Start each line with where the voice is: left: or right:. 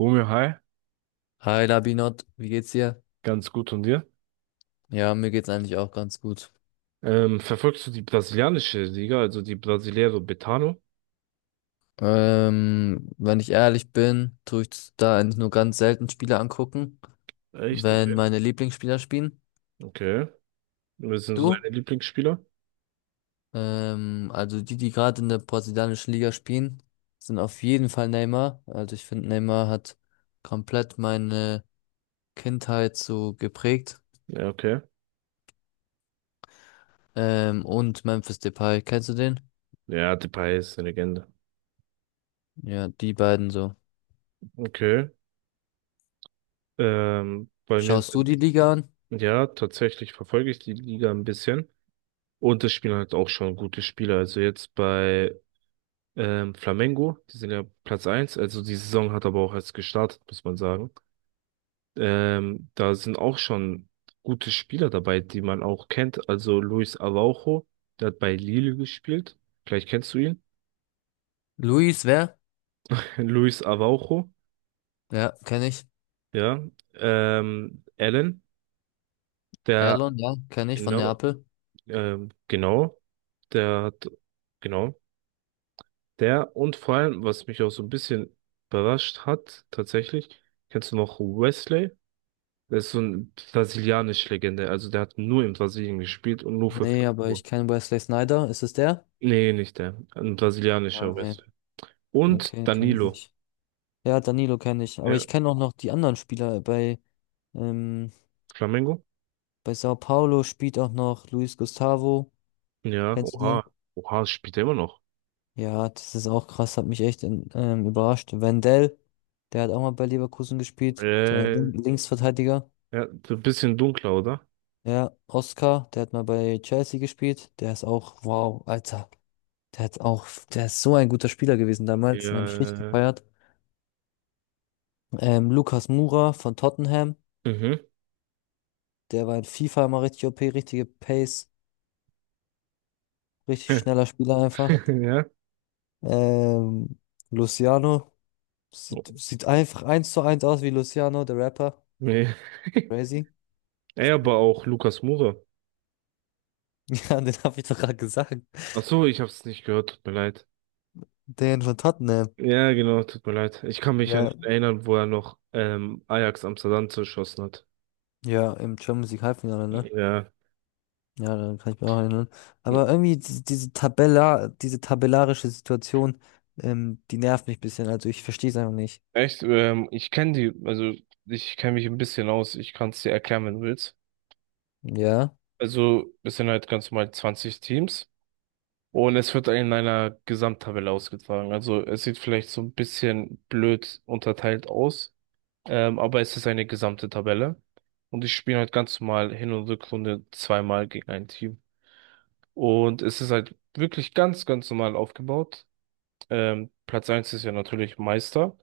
right: Romeo, hi,
left: Hi Labinot, wie geht's dir?
right: ganz gut und dir?
left: Ja, mir geht's eigentlich auch ganz gut.
right: Verfolgst du die brasilianische Liga, also die Brasileiro Betano?
left: Wenn ich ehrlich bin, tue ich da eigentlich nur ganz selten Spiele angucken,
right: Echt?
left: wenn
right: Okay.
left: meine Lieblingsspieler spielen.
right: Okay. Wer sind so
left: Du?
right: deine Lieblingsspieler?
left: Also die, die gerade in der brasilianischen Liga spielen, sind auf jeden Fall Neymar. Also ich finde, Neymar hat komplett meine Kindheit so geprägt.
right: Ja, okay.
left: Und Memphis Depay, kennst du den?
right: Ja, Depay ist eine Legende.
left: Ja, die beiden so.
right: Okay. Bei mir
left: Schaust du
right: sind,
left: die Liga an?
right: ja, tatsächlich verfolge ich die Liga ein bisschen. Und es spielen halt auch schon gute Spieler. Also jetzt bei Flamengo, die sind ja Platz eins. Also die Saison hat aber auch erst gestartet, muss man sagen. Da sind auch schon gute Spieler dabei, die man auch kennt. Also Luis Araujo, der hat bei Lille gespielt. Vielleicht kennst du ihn.
left: Luis, wer?
right: Luis Araujo,
left: Ja, kenne ich.
right: ja. Allen, der,
left: Erlon, ja, kenne ich von
right: genau,
left: Neapel.
right: genau, der hat, genau, der und vor allem, was mich auch so ein bisschen überrascht hat, tatsächlich, kennst du noch Wesley? Das ist so eine brasilianische Legende. Also der hat nur in Brasilien gespielt und nur für
left: Nee, aber ich
right: Flamengo.
left: kenne Wesley Snyder. Ist es der?
right: Nee, nicht der. Ein brasilianischer
left: Ah, nee,
right: Wrestler. Und
left: okay, kenne ich
right: Danilo.
left: nicht. Ja, Danilo kenne ich. Aber
right: Ja,
left: ich kenne auch noch die anderen Spieler. Ähm,
right: Flamengo?
left: bei Sao Paulo spielt auch noch Luis Gustavo.
right: Ja,
left: Kennst du den?
right: oha. Oha, spielt er immer noch.
left: Ja, das ist auch krass, hat mich echt überrascht. Wendell, der hat auch mal bei Leverkusen gespielt. So ein
right: Äh,
left: Linksverteidiger.
right: ja, so ein bisschen dunkler, oder?
left: Ja, Oscar, der hat mal bei Chelsea gespielt. Der ist auch, wow, Alter. Der hat auch, der ist so ein guter Spieler gewesen damals, den habe ich richtig
right: Ja,
left: gefeiert. Lucas Moura von Tottenham,
right: mhm.
left: der war in FIFA immer richtig OP, richtige Pace, richtig schneller Spieler einfach.
right: Ja.
left: Ähm, Luciano, sieht einfach eins zu eins aus wie Luciano, der Rapper.
right: Nee.
left: Crazy.
right: Ey, aber auch Lukas Moura.
left: Ja, den habe ich doch gerade gesagt.
right: Ach so, ich hab's nicht gehört, tut mir leid.
left: Den von Tottenham.
right: Ja, genau, tut mir leid. Ich kann mich an
left: Ja.
right: ihn erinnern, wo er noch Ajax Amsterdam zerschossen hat.
left: Ja, im Champions League Halbfinale, ne?
right: Ja.
left: Ja, daran kann ich mich auch erinnern. Aber irgendwie diese tabellarische Situation, die nervt mich ein bisschen. Also ich verstehe es einfach nicht.
right: Echt? Ich kenne die, also ich kenne mich ein bisschen aus. Ich kann es dir erklären, wenn du willst.
left: Ja.
right: Also es sind halt ganz normal 20 Teams und es wird in einer Gesamttabelle ausgetragen. Also es sieht vielleicht so ein bisschen blöd unterteilt aus, aber es ist eine gesamte Tabelle. Und ich spiele halt ganz normal Hin- und Rückrunde zweimal gegen ein Team. Und es ist halt wirklich ganz, ganz normal aufgebaut. Platz eins ist ja natürlich Meister.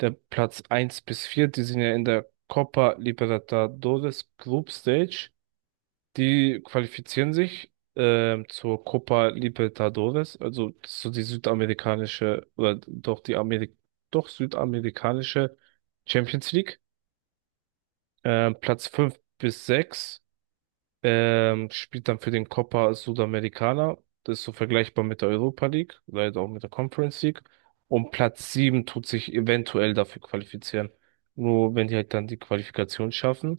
right: Der Platz eins bis 4, die sind ja in der Copa Libertadores Group Stage. Die qualifizieren sich zur Copa Libertadores, also so die südamerikanische oder doch die Amerik doch südamerikanische Champions League. Platz 5 bis 6 spielt dann für den Copa Sudamericana. Das ist so vergleichbar mit der Europa League, leider auch mit der Conference League. Und Platz 7 tut sich eventuell dafür qualifizieren. Nur wenn die halt dann die Qualifikation schaffen.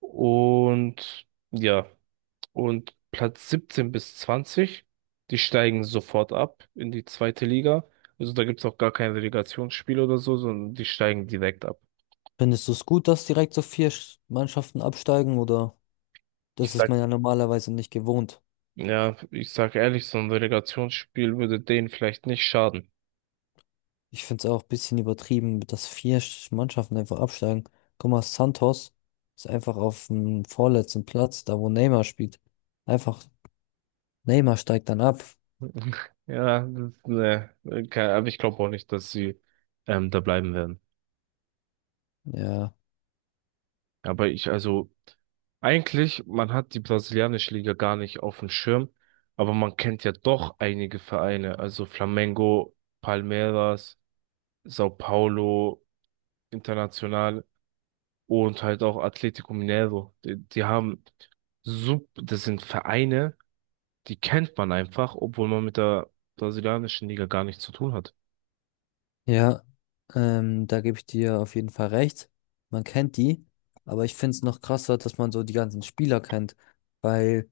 right: Und ja. Und Platz 17 bis 20, die steigen sofort ab in die zweite Liga. Also da gibt's auch gar kein Relegationsspiel oder so, sondern die steigen direkt ab.
left: Findest du es gut, dass direkt so vier Mannschaften absteigen oder?
right: Ich
left: Das ist
right: sag,
left: man ja normalerweise nicht gewohnt.
right: ja, ich sag ehrlich, so ein Relegationsspiel würde denen vielleicht nicht schaden.
left: Ich finde es auch ein bisschen übertrieben, dass vier Mannschaften einfach absteigen. Guck mal, Santos ist einfach auf dem vorletzten Platz, da wo Neymar spielt. Einfach Neymar steigt dann ab.
right: Ja, das, ne, aber ich glaube auch nicht, dass sie da bleiben werden.
left: Ja.
right: Aber ich, also, eigentlich, man hat die brasilianische Liga gar nicht auf dem Schirm, aber man kennt ja doch einige Vereine, also Flamengo, Palmeiras, Sao Paulo, International und halt auch Atlético Mineiro. Die haben das sind Vereine, die kennt man einfach, obwohl man mit der brasilianischen Liga gar nichts zu tun hat.
left: Ja, da gebe ich dir auf jeden Fall recht. Man kennt die, aber ich finde es noch krasser, dass man so die ganzen Spieler kennt, weil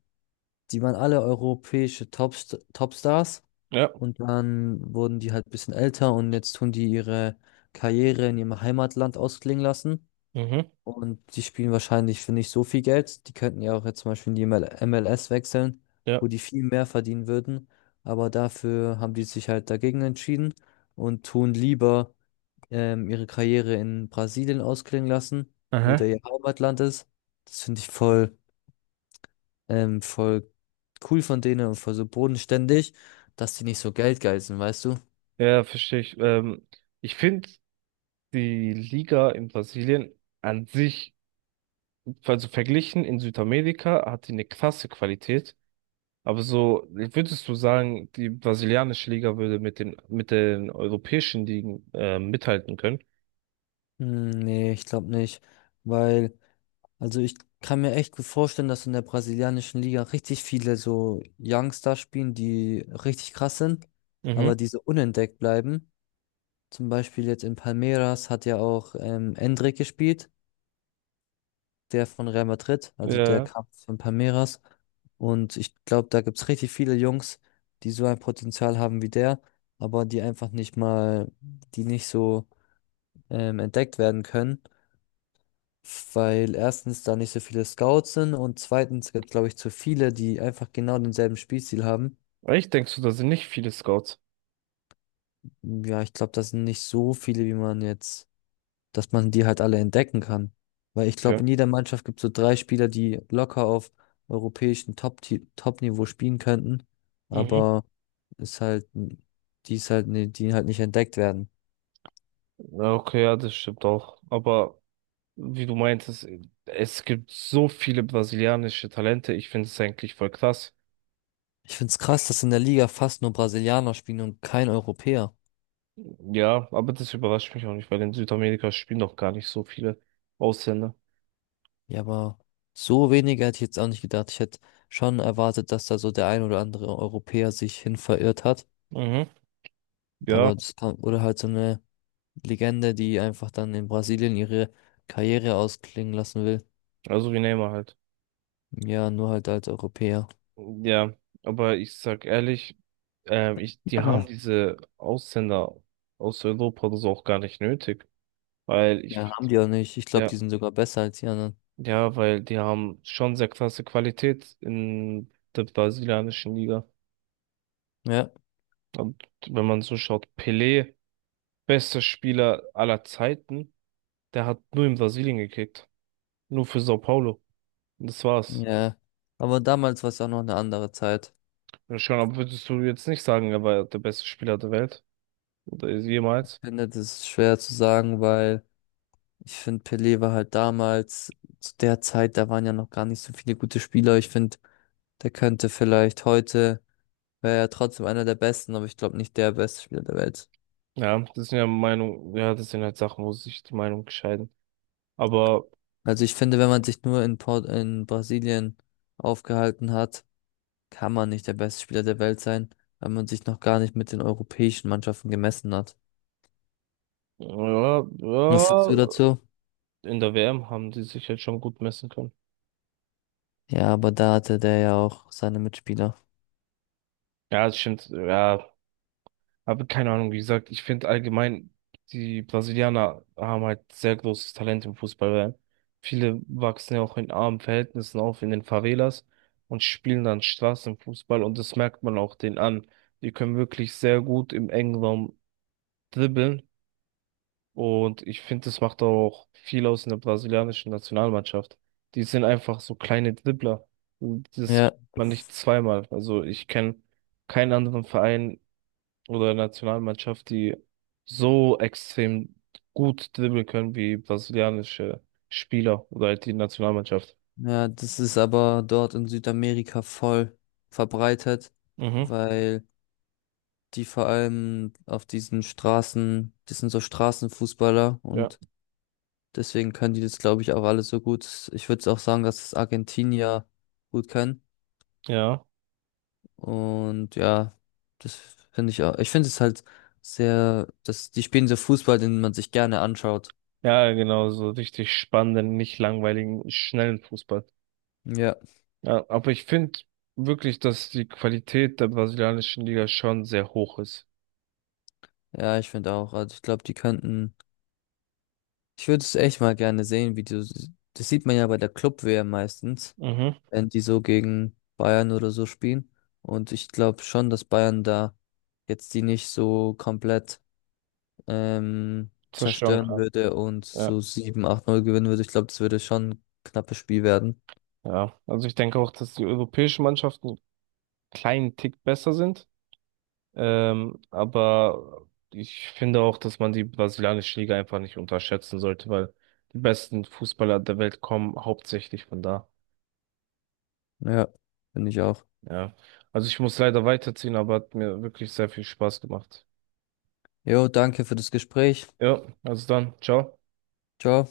left: die waren alle europäische Topstars
right: Ja,
left: und dann wurden die halt ein bisschen älter und jetzt tun die ihre Karriere in ihrem Heimatland ausklingen lassen
right: mhm,
left: und die spielen wahrscheinlich für nicht so viel Geld. Die könnten ja auch jetzt zum Beispiel in die ML MLS wechseln,
right: ja.
left: wo die viel mehr verdienen würden, aber dafür haben die sich halt dagegen entschieden und tun lieber ihre Karriere in Brasilien ausklingen lassen, wo
right: Aha.
left: der ihr Heimatland ist. Das finde ich voll cool von denen und voll so bodenständig, dass die nicht so geldgeil sind, weißt du?
right: Ja, verstehe ich. Ich finde die Liga in Brasilien an sich, also verglichen in Südamerika, hat die eine krasse Qualität. Aber so, würdest du sagen, die brasilianische Liga würde mit den europäischen Ligen mithalten können?
left: Hm, nee, ich glaube nicht, weil, also ich kann mir echt gut vorstellen, dass in der brasilianischen Liga richtig viele so Youngster spielen, die richtig krass sind,
right: Mhm.
left: aber die so unentdeckt bleiben. Zum Beispiel jetzt in Palmeiras hat ja auch Endrick gespielt, der von Real Madrid, also der
right: Ja.
left: kam von Palmeiras. Und ich glaube, da gibt es richtig viele Jungs, die so ein Potenzial haben wie der, aber die einfach nicht mal, die nicht so entdeckt werden können, weil erstens da nicht so viele Scouts sind und zweitens gibt es, glaube ich, zu viele, die einfach genau denselben Spielstil haben.
right: Echt, denkst du, da sind nicht viele Scouts?
left: Ja, ich glaube, das sind nicht so viele, wie man jetzt dass man die halt alle entdecken kann. Weil ich glaube,
right: Okay.
left: in jeder Mannschaft gibt es so drei Spieler, die locker auf europäischem Top-Niveau spielen könnten,
right: Mhm.
left: aber ist halt, die ist halt, die halt nicht entdeckt werden.
right: Ja, okay, ja, das stimmt auch. Aber wie du meintest, es gibt so viele brasilianische Talente. Ich finde es eigentlich voll krass.
left: Ich finde es krass, dass in der Liga fast nur Brasilianer spielen und kein Europäer.
right: Ja, aber das überrascht mich auch nicht, weil in Südamerika spielen doch gar nicht so viele Ausländer.
left: Ja, aber so wenige hätte ich jetzt auch nicht gedacht. Ich hätte schon erwartet, dass da so der ein oder andere Europäer sich hin verirrt hat.
right: Mhm. Ja,
left: Aber das kann, oder halt so eine Legende, die einfach dann in Brasilien ihre Karriere ausklingen lassen will.
right: also wie Neymar halt.
left: Ja, nur halt als Europäer.
right: Ja, aber ich sag ehrlich, ich, die haben
left: Ah.
right: diese Ausländer aus Europa oder so auch gar nicht nötig, weil
left: Ja,
right: ich,
left: haben die auch nicht. Ich glaube,
right: ja,
left: die sind sogar besser als die anderen.
right: ja, weil die haben schon sehr krasse Qualität in der brasilianischen Liga.
left: Ja,
right: Und wenn man so schaut, Pelé, bester Spieler aller Zeiten, der hat nur in Brasilien gekickt, nur für Sao Paulo. Und das war's.
left: ja. Aber damals war es auch noch eine andere Zeit.
right: Ja, schon, aber würdest du jetzt nicht sagen, er war der beste Spieler der Welt oder ist
left: Ich
right: jemals?
left: finde, das ist schwer zu sagen, weil ich finde, Pelé war halt damals, zu der Zeit, da waren ja noch gar nicht so viele gute Spieler. Ich finde, der könnte vielleicht heute, wäre er trotzdem einer der besten, aber ich glaube nicht der beste Spieler der Welt.
right: Ja, das sind ja Meinung, ja, das sind halt Sachen, wo sich die Meinung scheiden. Aber
left: Also ich finde, wenn man sich nur in Brasilien aufgehalten hat, kann man nicht der beste Spieler der Welt sein, weil man sich noch gar nicht mit den europäischen Mannschaften gemessen hat.
right: ja, ja,
left: Was sagst du dazu?
right: in der WM haben die sich halt schon gut messen können.
left: Ja, aber da hatte der ja auch seine Mitspieler.
right: Ja, das stimmt, ja, aber keine Ahnung, wie gesagt, ich finde allgemein, die Brasilianer haben halt sehr großes Talent im Fußball, weil viele wachsen ja auch in armen Verhältnissen auf, in den Favelas und spielen dann Straßenfußball und das merkt man auch denen an. Die können wirklich sehr gut im engen Raum dribbeln. Und ich finde, das macht auch viel aus in der brasilianischen Nationalmannschaft. Die sind einfach so kleine Dribbler. Und das
left: Ja,
right: man nicht zweimal. Also ich kenne keinen anderen Verein oder Nationalmannschaft, die so extrem gut dribbeln können wie brasilianische Spieler oder halt die Nationalmannschaft.
left: ja, das ist aber dort in Südamerika voll verbreitet,
right: Mhm.
left: weil die vor allem auf diesen Straßen, das sind so Straßenfußballer
right: Ja.
left: und deswegen können die das, glaube ich, auch alles so gut. Ich würde auch sagen, dass es Argentinier gut können.
right: Ja.
left: Und ja, das finde ich auch. Ich finde es halt sehr, dass die spielen so Fußball, den man sich gerne anschaut.
right: Ja, genau, so richtig spannenden, nicht langweiligen, schnellen Fußball.
left: Ja,
right: Ja, aber ich finde wirklich, dass die Qualität der brasilianischen Liga schon sehr hoch ist.
left: ja, ich finde auch. Also ich glaube, die könnten. Ich würde es echt mal gerne sehen, wie die, das sieht man ja bei der Club-WM meistens,
right: Mhm.
left: wenn die so gegen Bayern oder so spielen. Und ich glaube schon, dass Bayern da jetzt die nicht so komplett ähm,
right: Zerstören
left: zerstören
right: kann.
left: würde und
right: Ja,
left: so sieben acht null gewinnen würde. Ich glaube, das würde schon ein knappes Spiel werden.
right: ja. Also ich denke auch, dass die europäischen Mannschaften einen kleinen Tick besser sind. Aber ich finde auch, dass man die brasilianische Liga einfach nicht unterschätzen sollte, weil die besten Fußballer der Welt kommen hauptsächlich von da.
left: Ja, finde ich auch.
right: Ja. Also ich muss leider weiterziehen, aber hat mir wirklich sehr viel Spaß gemacht.
left: Jo, danke für das Gespräch.
right: Ja, also dann, ciao.
left: Ciao.